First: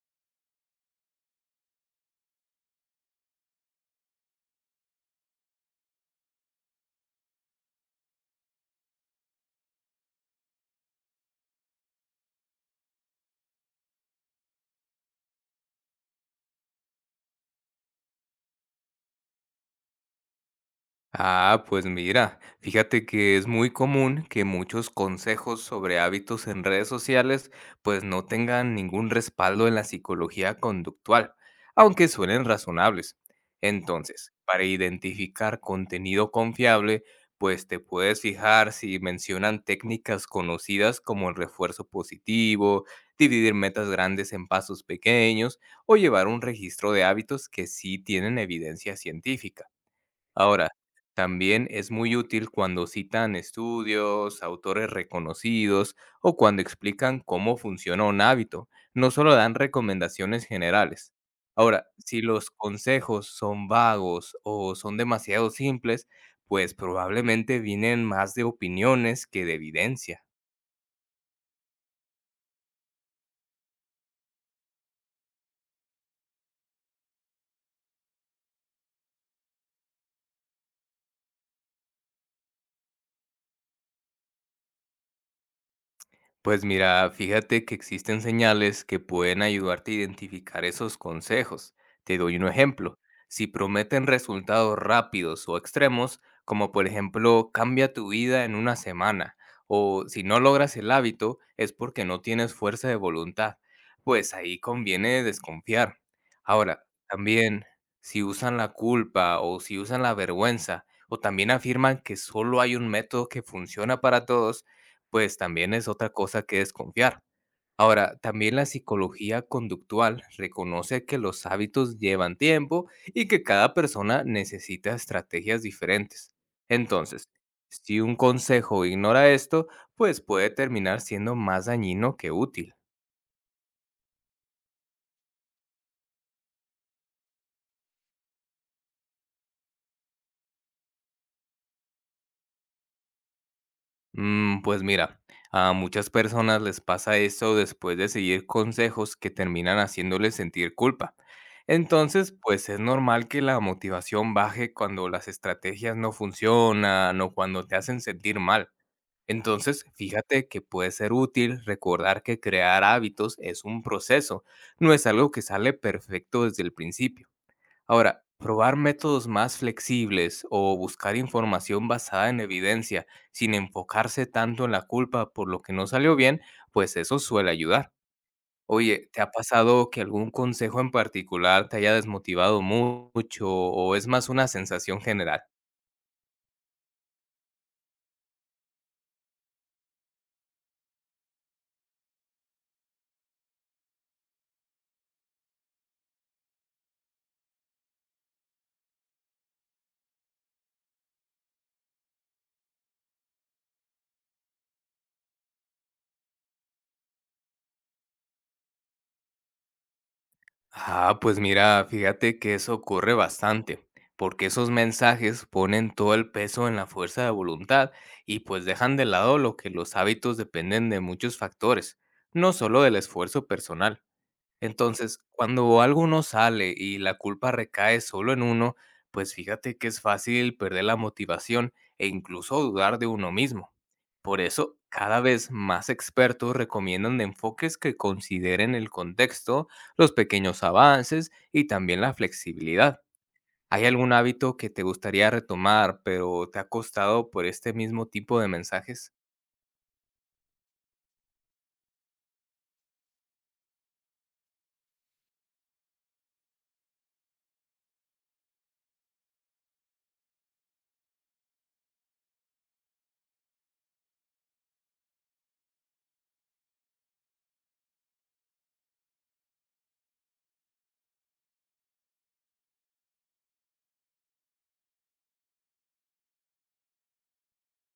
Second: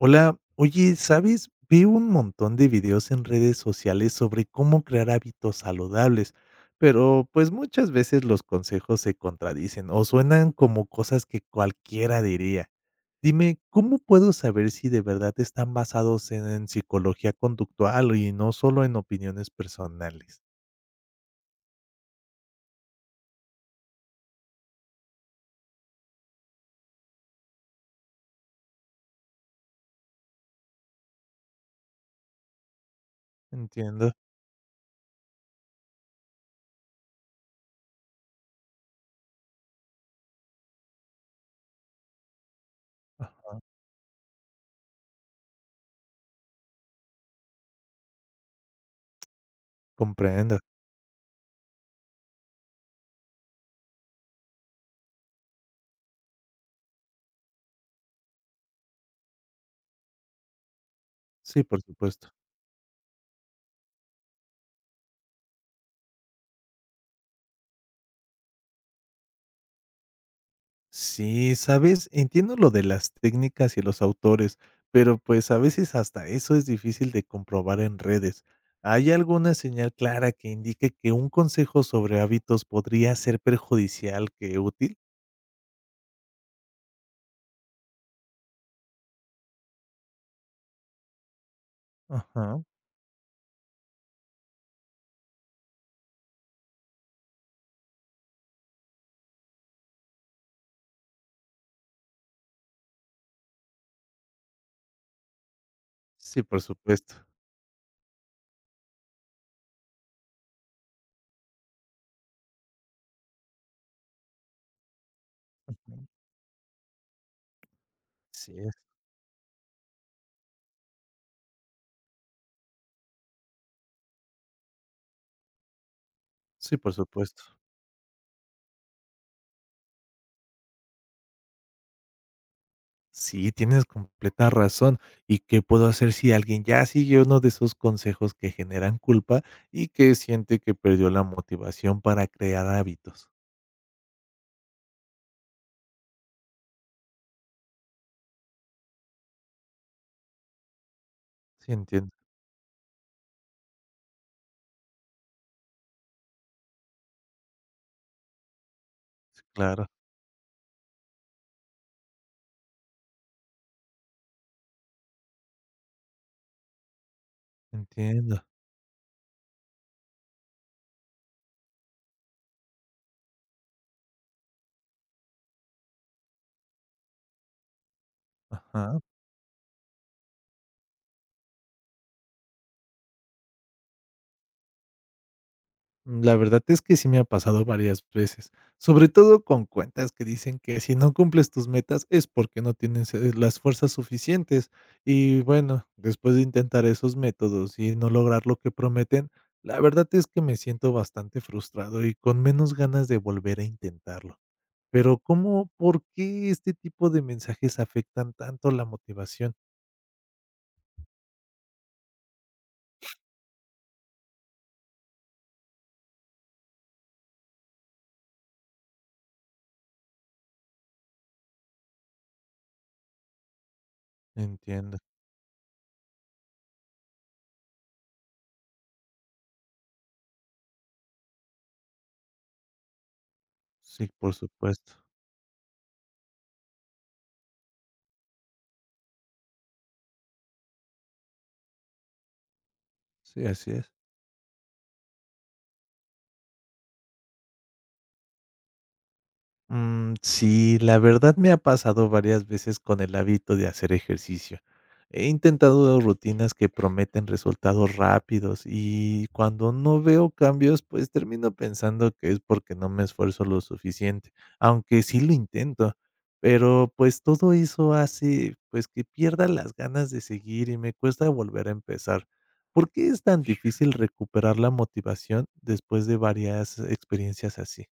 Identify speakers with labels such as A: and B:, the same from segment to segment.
A: Hola, oye, ¿sabes? Vi un montón de videos en redes sociales sobre cómo crear hábitos saludables, pero pues muchas veces los consejos se contradicen o suenan como cosas que cualquiera diría. Dime, ¿cómo puedo saber si de verdad están basados en psicología conductual y no solo en opiniones personales?
B: Ah, pues mira, fíjate que es muy común que muchos consejos sobre hábitos en redes sociales pues no tengan ningún respaldo en la psicología conductual, aunque suenen razonables.
A: Entiendo,
B: Entonces, para identificar contenido confiable, pues te puedes fijar si mencionan técnicas conocidas como el refuerzo positivo,
A: ah,
B: dividir metas grandes en pasos pequeños o llevar un registro de hábitos que sí tienen evidencia científica.
A: comprendo.
B: Ahora, también es muy útil cuando citan estudios, autores reconocidos o cuando explican cómo funciona un hábito. No solo dan recomendaciones generales.
A: Sí, por
B: Ahora, si
A: supuesto.
B: los consejos son vagos o son demasiado simples, pues probablemente vienen más de opiniones que de evidencia.
A: Sí, ¿sabes? Entiendo lo de las técnicas y los autores, pero pues a veces hasta eso es difícil de comprobar en redes. ¿Hay alguna señal clara que indique que un consejo sobre hábitos podría ser perjudicial que útil?
B: Pues mira, fíjate que existen señales que pueden ayudarte a identificar esos consejos. Te doy un
A: Ajá.
B: ejemplo. Si prometen resultados rápidos o extremos, como por ejemplo cambia tu vida en una semana, o si no logras el hábito es porque no tienes fuerza de voluntad, pues ahí conviene desconfiar.
A: Sí, por
B: Ahora,
A: supuesto.
B: también si usan la culpa o si usan la vergüenza, o también afirman que solo hay un método que funciona para todos, pues también es
A: Ujú.
B: otra cosa que desconfiar. Ahora, también
A: Sí,
B: la
A: es-
B: psicología conductual reconoce que los hábitos llevan tiempo y que cada persona necesita estrategias diferentes.
A: sí, por
B: Entonces,
A: supuesto.
B: si un consejo ignora esto, pues puede terminar siendo más dañino que útil.
A: Sí, tienes completa razón. ¿Y qué puedo hacer si alguien ya siguió uno de esos consejos que generan culpa y que siente que perdió la motivación para crear hábitos?
B: Pues mira, a muchas personas les pasa eso después de seguir consejos que terminan haciéndoles sentir culpa.
A: Sí, entiendo.
B: Entonces, pues es normal que la motivación baje cuando las estrategias no funcionan o cuando te hacen sentir mal. Entonces,
A: Claro,
B: fíjate que puede ser útil recordar que crear hábitos es un proceso, no es algo que sale perfecto desde el principio. Ahora,
A: entiendo.
B: probar métodos más flexibles o buscar información basada en evidencia sin enfocarse tanto en la culpa por lo que no salió bien, pues eso suele ayudar.
A: Ajá.
B: Oye, ¿te ha pasado que algún consejo en particular te haya desmotivado mucho o es más una sensación general?
A: La verdad es que sí me ha pasado varias veces, sobre todo con cuentas que dicen que si no cumples tus metas es porque no tienes las fuerzas suficientes. Y bueno, después de intentar esos métodos y no lograr lo que prometen, la verdad es que me siento bastante frustrado y con menos ganas de volver a intentarlo. Pero ¿cómo, por qué este tipo de mensajes afectan tanto la motivación?
B: Ah, pues mira, fíjate que eso ocurre bastante, porque esos mensajes ponen todo el peso en la fuerza de voluntad y pues dejan de lado lo que los hábitos dependen de muchos factores, no solo del esfuerzo personal.
A: Entiendo.
B: Entonces, cuando algo no sale y la culpa recae solo en uno, pues fíjate que es fácil perder la motivación e incluso dudar de uno mismo.
A: Sí, por
B: Por eso,
A: supuesto.
B: cada vez más expertos recomiendan enfoques que consideren el contexto, los pequeños avances y también la flexibilidad.
A: Sí, así
B: ¿Hay
A: es.
B: algún hábito que te gustaría retomar, pero te ha costado por este mismo tipo de mensajes?
A: Mm, sí, la verdad me ha pasado varias veces con el hábito de hacer ejercicio. He intentado rutinas que prometen resultados rápidos y cuando no veo cambios, pues termino pensando que es porque no me esfuerzo lo suficiente, aunque sí lo intento. Pero pues todo eso hace pues que pierda las ganas de seguir y me cuesta volver a empezar. ¿Por qué es tan difícil recuperar la motivación después de varias experiencias así?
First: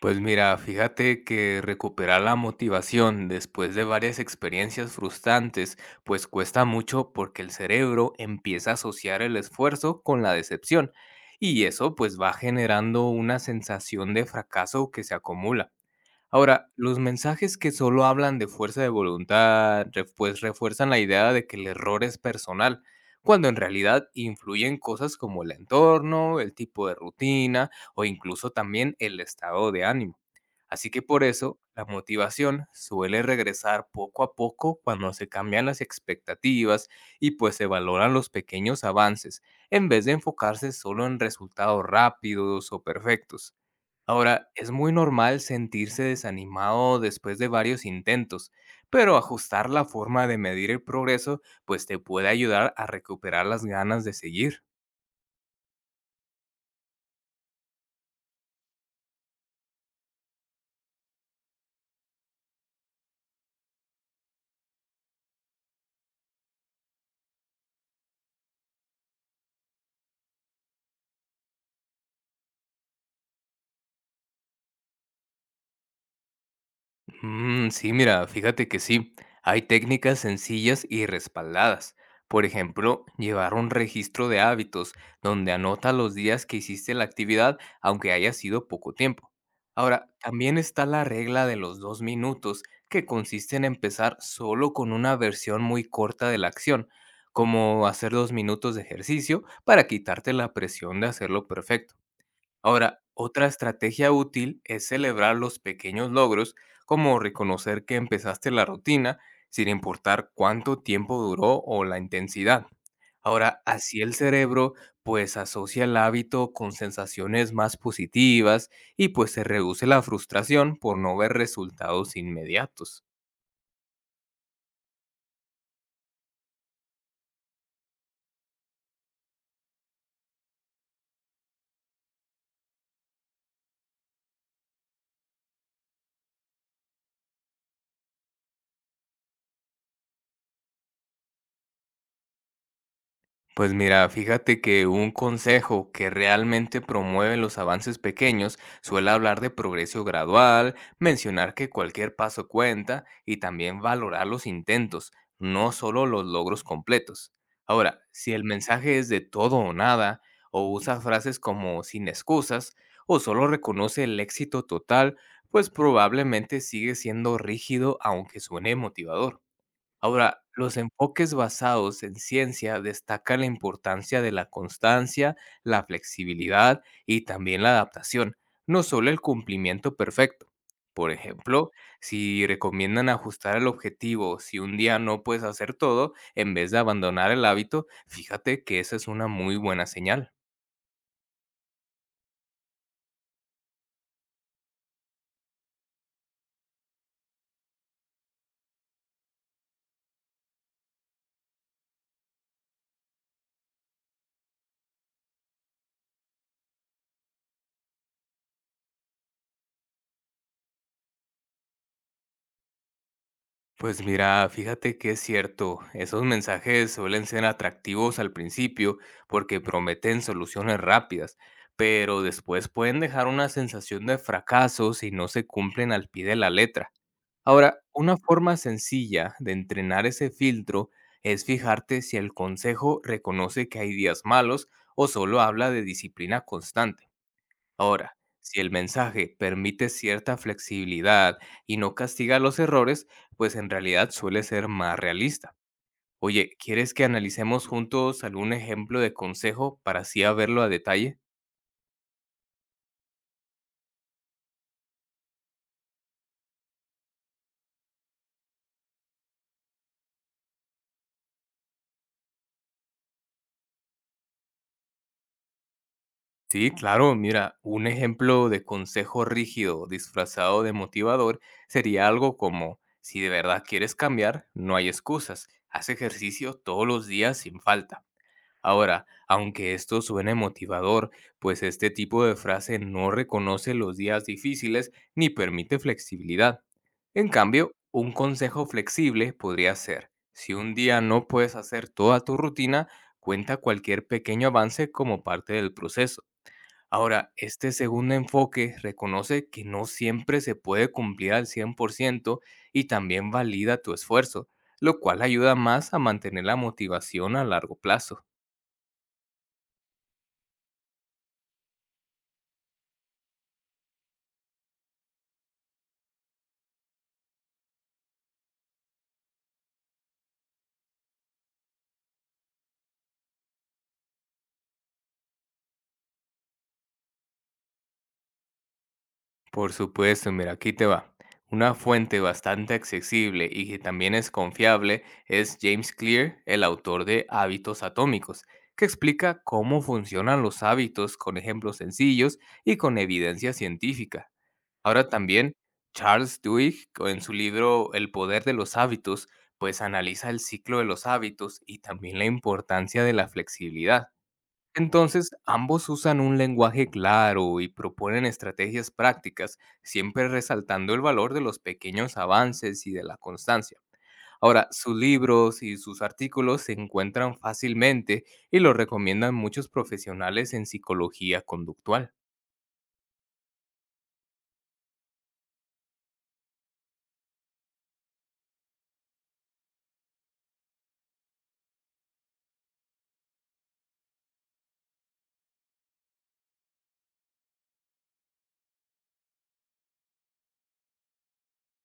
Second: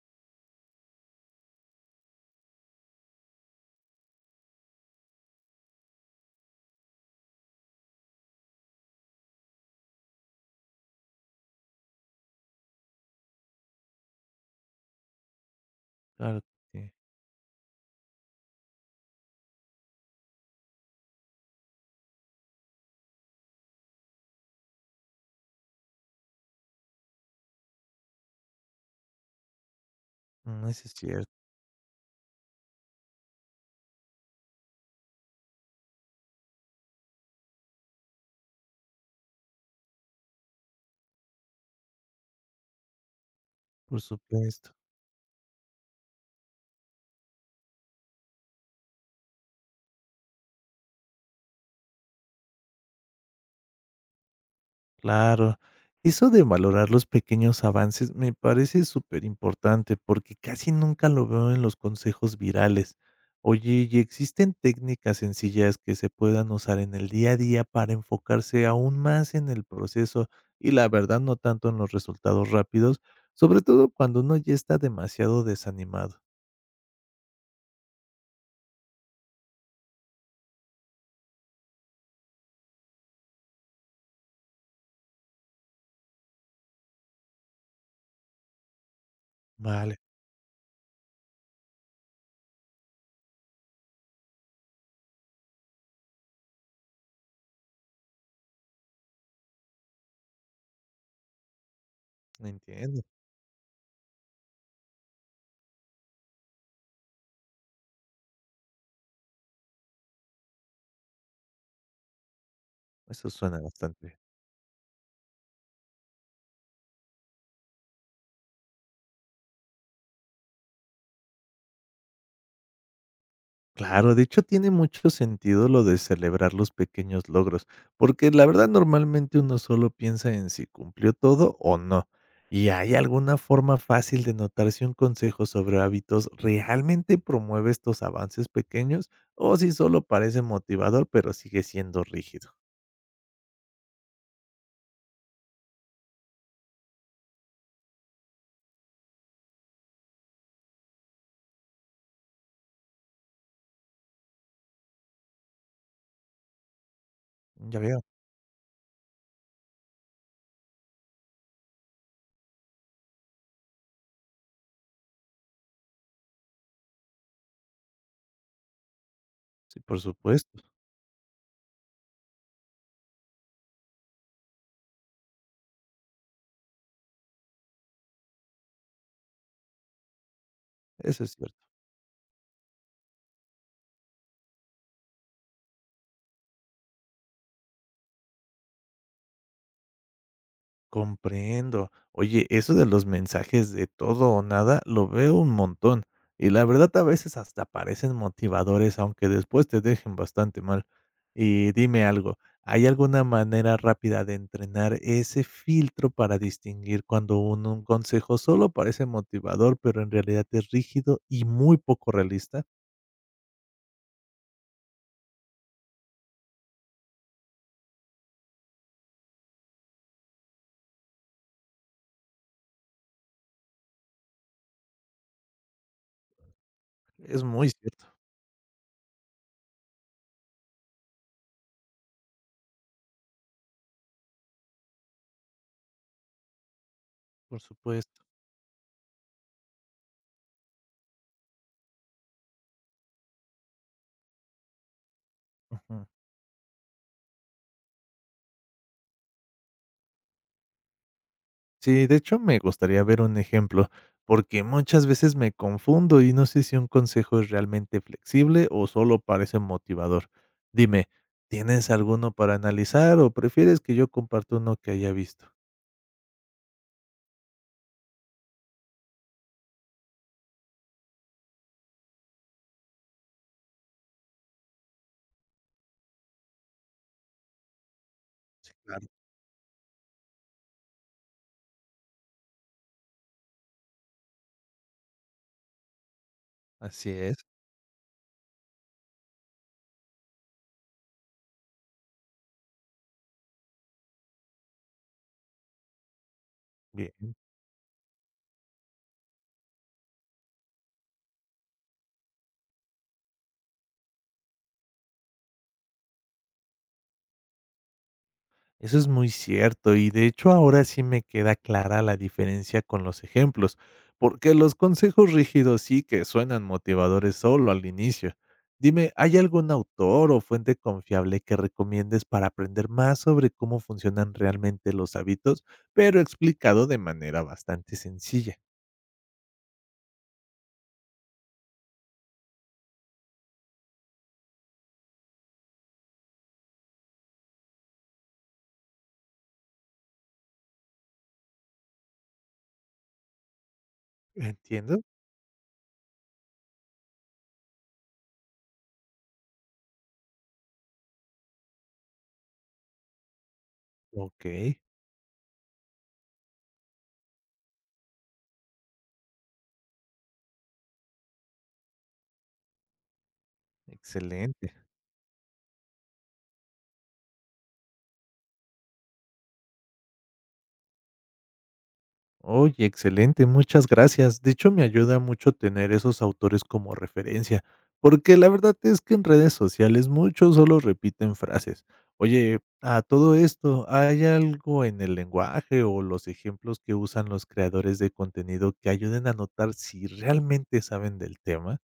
B: Pues mira, fíjate que recuperar la motivación después de varias experiencias frustrantes, pues cuesta mucho porque el cerebro empieza a asociar el esfuerzo con la decepción y eso pues va generando una sensación de fracaso que se acumula.
A: Claro.
B: Ahora, los mensajes que solo hablan de fuerza de voluntad, pues refuerzan la idea de que el error es personal, cuando en realidad influyen cosas como el entorno, el tipo de rutina o incluso también el estado de ánimo.
A: Mm, eso
B: Así
A: es
B: que por
A: cierto,
B: eso, la motivación suele regresar poco a poco cuando se cambian las expectativas y pues se valoran los pequeños avances, en vez de enfocarse solo en resultados rápidos o perfectos.
A: por
B: Ahora,
A: supuesto.
B: es muy normal sentirse desanimado después de varios intentos, pero ajustar la forma de medir el progreso pues te puede ayudar a recuperar las ganas de seguir.
A: Claro. Eso de valorar los pequeños avances me parece súper importante porque casi nunca lo veo en los consejos virales. Oye, ¿y existen técnicas sencillas que se puedan usar en el día a día para enfocarse aún más en el proceso y la verdad no tanto en los resultados rápidos, sobre todo cuando uno ya está demasiado desanimado?
B: Mm, sí, mira, fíjate que sí, hay técnicas sencillas y respaldadas. Por ejemplo, llevar un registro de hábitos donde anota los días que hiciste la actividad, aunque haya sido poco tiempo.
A: Vale,
B: Ahora, también está la regla de los dos minutos, que consiste en empezar solo con una versión muy corta de la acción, como hacer dos minutos de ejercicio para quitarte la presión de hacerlo perfecto. Ahora,
A: entiendo.
B: otra estrategia útil es celebrar los pequeños logros, como reconocer que empezaste la rutina sin importar cuánto tiempo duró o la intensidad.
A: Eso suena
B: Ahora, así
A: bastante
B: el
A: bien.
B: cerebro pues asocia el hábito con sensaciones más positivas y pues se reduce la frustración por no ver resultados inmediatos.
A: Claro, de hecho tiene mucho sentido lo de celebrar los pequeños logros, porque la verdad normalmente uno solo piensa en si cumplió todo o no. ¿Y hay alguna forma fácil de notar si un consejo sobre hábitos realmente promueve estos avances pequeños o si solo parece motivador pero sigue siendo rígido?
B: Pues mira, fíjate que un consejo que realmente promueve los avances pequeños suele hablar de progreso gradual, mencionar que cualquier paso cuenta y también valorar los intentos, no solo los logros completos.
A: Ya veo,
B: Ahora, si el mensaje es de todo o nada, o usa frases como sin excusas, o solo reconoce el éxito total, pues probablemente sigue siendo rígido aunque suene motivador.
A: sí, por
B: Ahora,
A: supuesto,
B: los enfoques basados en ciencia destacan la importancia de la constancia, la flexibilidad y también la adaptación, no solo el cumplimiento perfecto. Por
A: eso es cierto.
B: ejemplo, si recomiendan ajustar el objetivo, si un día no puedes hacer todo, en vez de abandonar el hábito, fíjate que esa es una muy buena señal.
A: Comprendo. Oye, eso de los mensajes de todo o nada lo veo un montón. Y la verdad a veces hasta parecen motivadores, aunque después te dejen bastante mal. Y dime algo, ¿hay alguna manera rápida de entrenar ese filtro para distinguir cuando un consejo solo parece motivador, pero en realidad es rígido y muy poco realista?
B: Pues mira, fíjate que es cierto, esos mensajes suelen ser atractivos al principio porque prometen soluciones rápidas, pero después pueden dejar una sensación de fracaso si no se cumplen al pie de la letra.
A: Es muy
B: Ahora,
A: cierto,
B: una forma sencilla de entrenar ese filtro es fijarte si el consejo reconoce que hay días malos o solo habla de disciplina constante.
A: por
B: Ahora,
A: supuesto.
B: si el mensaje permite cierta flexibilidad y no castiga los errores, pues en realidad suele ser más realista.
A: Ujú.
B: Oye, ¿quieres que analicemos juntos algún ejemplo de consejo para así a verlo a detalle?
A: Sí, de hecho, me gustaría ver un ejemplo, porque muchas veces me confundo y no sé si un consejo es realmente flexible o solo parece motivador. Dime, ¿tienes alguno para analizar o prefieres que yo comparta uno que haya visto?
B: Sí, claro, mira, un ejemplo de consejo rígido disfrazado de motivador sería algo como, si de verdad quieres cambiar, no hay excusas, haz ejercicio todos los días sin falta.
A: Claro.
B: Ahora, aunque esto suene motivador, pues este tipo de frase no reconoce los días difíciles ni permite flexibilidad.
A: Así
B: En
A: es.
B: cambio, un consejo flexible podría ser, si un día no puedes hacer toda tu rutina, cuenta cualquier pequeño avance como parte del proceso.
A: Bien.
B: Ahora, este segundo enfoque reconoce que no siempre se puede cumplir al 100% y también valida tu esfuerzo, lo cual ayuda más a mantener la motivación a largo plazo.
A: Eso es muy cierto y de hecho ahora sí me queda clara la diferencia con los ejemplos, porque los consejos rígidos sí que suenan motivadores solo al inicio. Dime, ¿hay algún autor o fuente confiable que recomiendes para aprender más sobre cómo funcionan realmente los hábitos, pero explicado de manera bastante sencilla?
B: Por supuesto, mira, aquí te va. Una fuente bastante accesible y que también es confiable es James Clear, el autor de Hábitos Atómicos, que explica cómo funcionan los hábitos con ejemplos sencillos y con evidencia científica.
A: Entiendo.
B: Ahora también Charles Duhigg, en su libro El poder de los hábitos, pues analiza el ciclo de los hábitos y también la importancia de la flexibilidad.
A: Ok,
B: Entonces, ambos usan un lenguaje claro y proponen estrategias prácticas, siempre resaltando el valor de los pequeños avances y de la constancia. Ahora,
A: excelente.
B: sus libros y sus artículos se encuentran fácilmente y los recomiendan muchos profesionales en psicología conductual.
A: Oye, excelente, muchas gracias. De hecho, me ayuda mucho tener esos autores como referencia, porque la verdad es que en redes sociales muchos solo repiten frases. Oye, a todo esto, ¿hay algo en el lenguaje o los ejemplos que usan los creadores de contenido que ayuden a notar si realmente saben del tema?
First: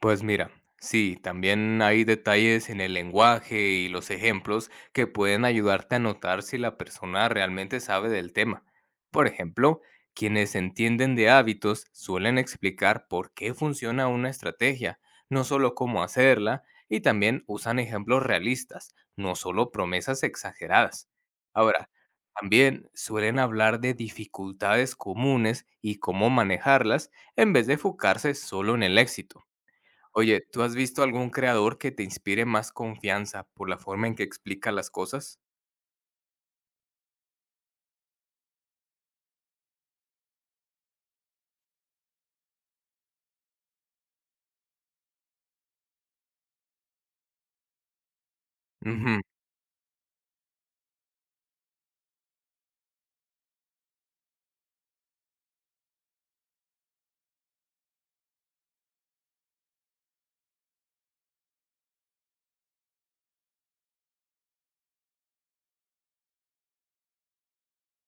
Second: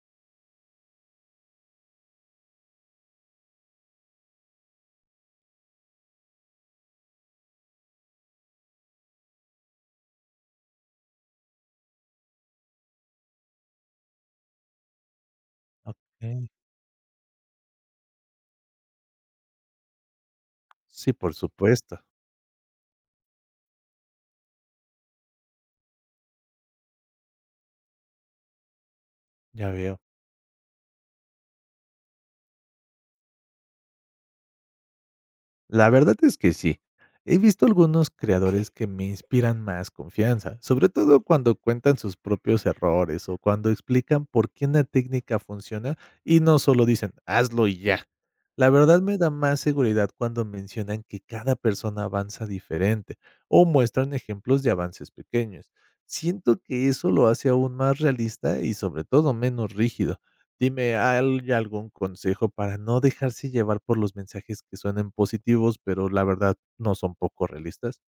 B: Pues mira, sí, también hay detalles en el lenguaje y los ejemplos que pueden ayudarte a notar si la persona realmente sabe del tema. Por ejemplo, quienes entienden de hábitos suelen explicar por qué funciona una estrategia, no solo cómo
A: Ok,
B: hacerla, y también usan ejemplos realistas, no solo promesas exageradas.
A: sí, por
B: Ahora,
A: supuesto,
B: también suelen hablar de dificultades comunes y cómo manejarlas en vez de enfocarse solo en el éxito.
A: ya veo.
B: Oye, ¿tú has visto algún creador que te inspire más confianza por la forma en que explica las cosas?
A: La verdad es que sí. He visto algunos creadores que me inspiran más confianza, sobre todo cuando cuentan sus propios errores o cuando explican por qué una técnica funciona y no solo dicen, hazlo y ya. La verdad me
B: Ujú.
A: da más seguridad cuando mencionan que cada persona avanza diferente o muestran ejemplos de avances pequeños. Siento que eso lo hace aún más realista y sobre todo menos rígido. Dime, ¿hay algún consejo para no dejarse llevar por los mensajes que suenan positivos, pero la verdad no son poco realistas?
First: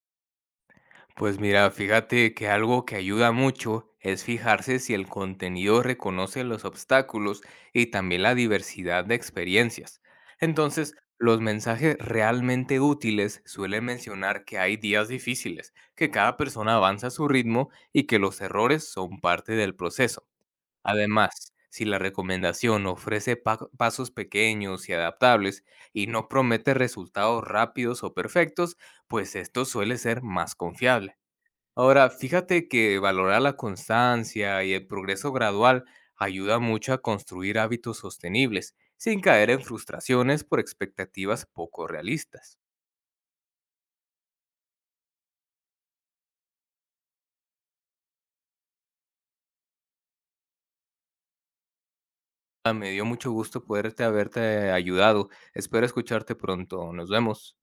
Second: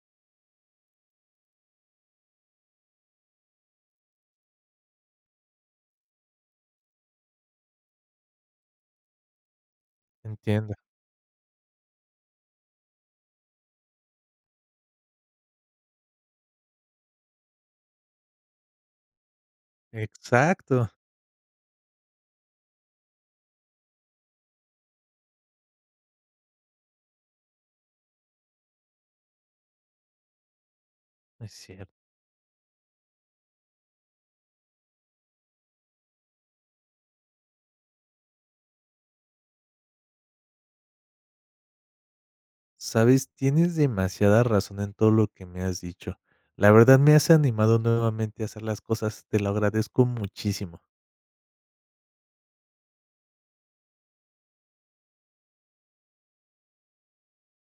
B: Pues mira, fíjate que algo que ayuda mucho es fijarse si el contenido reconoce los obstáculos y también la diversidad de experiencias.
A: Entiendo.
B: Entonces, los mensajes realmente útiles suelen mencionar que hay días difíciles, que cada persona avanza a su ritmo y que los errores son parte del proceso.
A: Exacto.
B: Además, si la recomendación ofrece pasos pequeños y adaptables y no promete resultados rápidos o perfectos, pues esto suele ser más confiable.
A: Es cierto.
B: Ahora, fíjate que valorar la constancia y el progreso gradual ayuda mucho a construir hábitos sostenibles, sin caer en frustraciones por expectativas poco realistas.
A: Sabes, tienes demasiada razón en todo lo que me has dicho. La verdad me has animado nuevamente a hacer las cosas, te lo agradezco muchísimo.
B: Ah, me dio mucho gusto poderte haberte ayudado. Espero escucharte pronto. Nos vemos.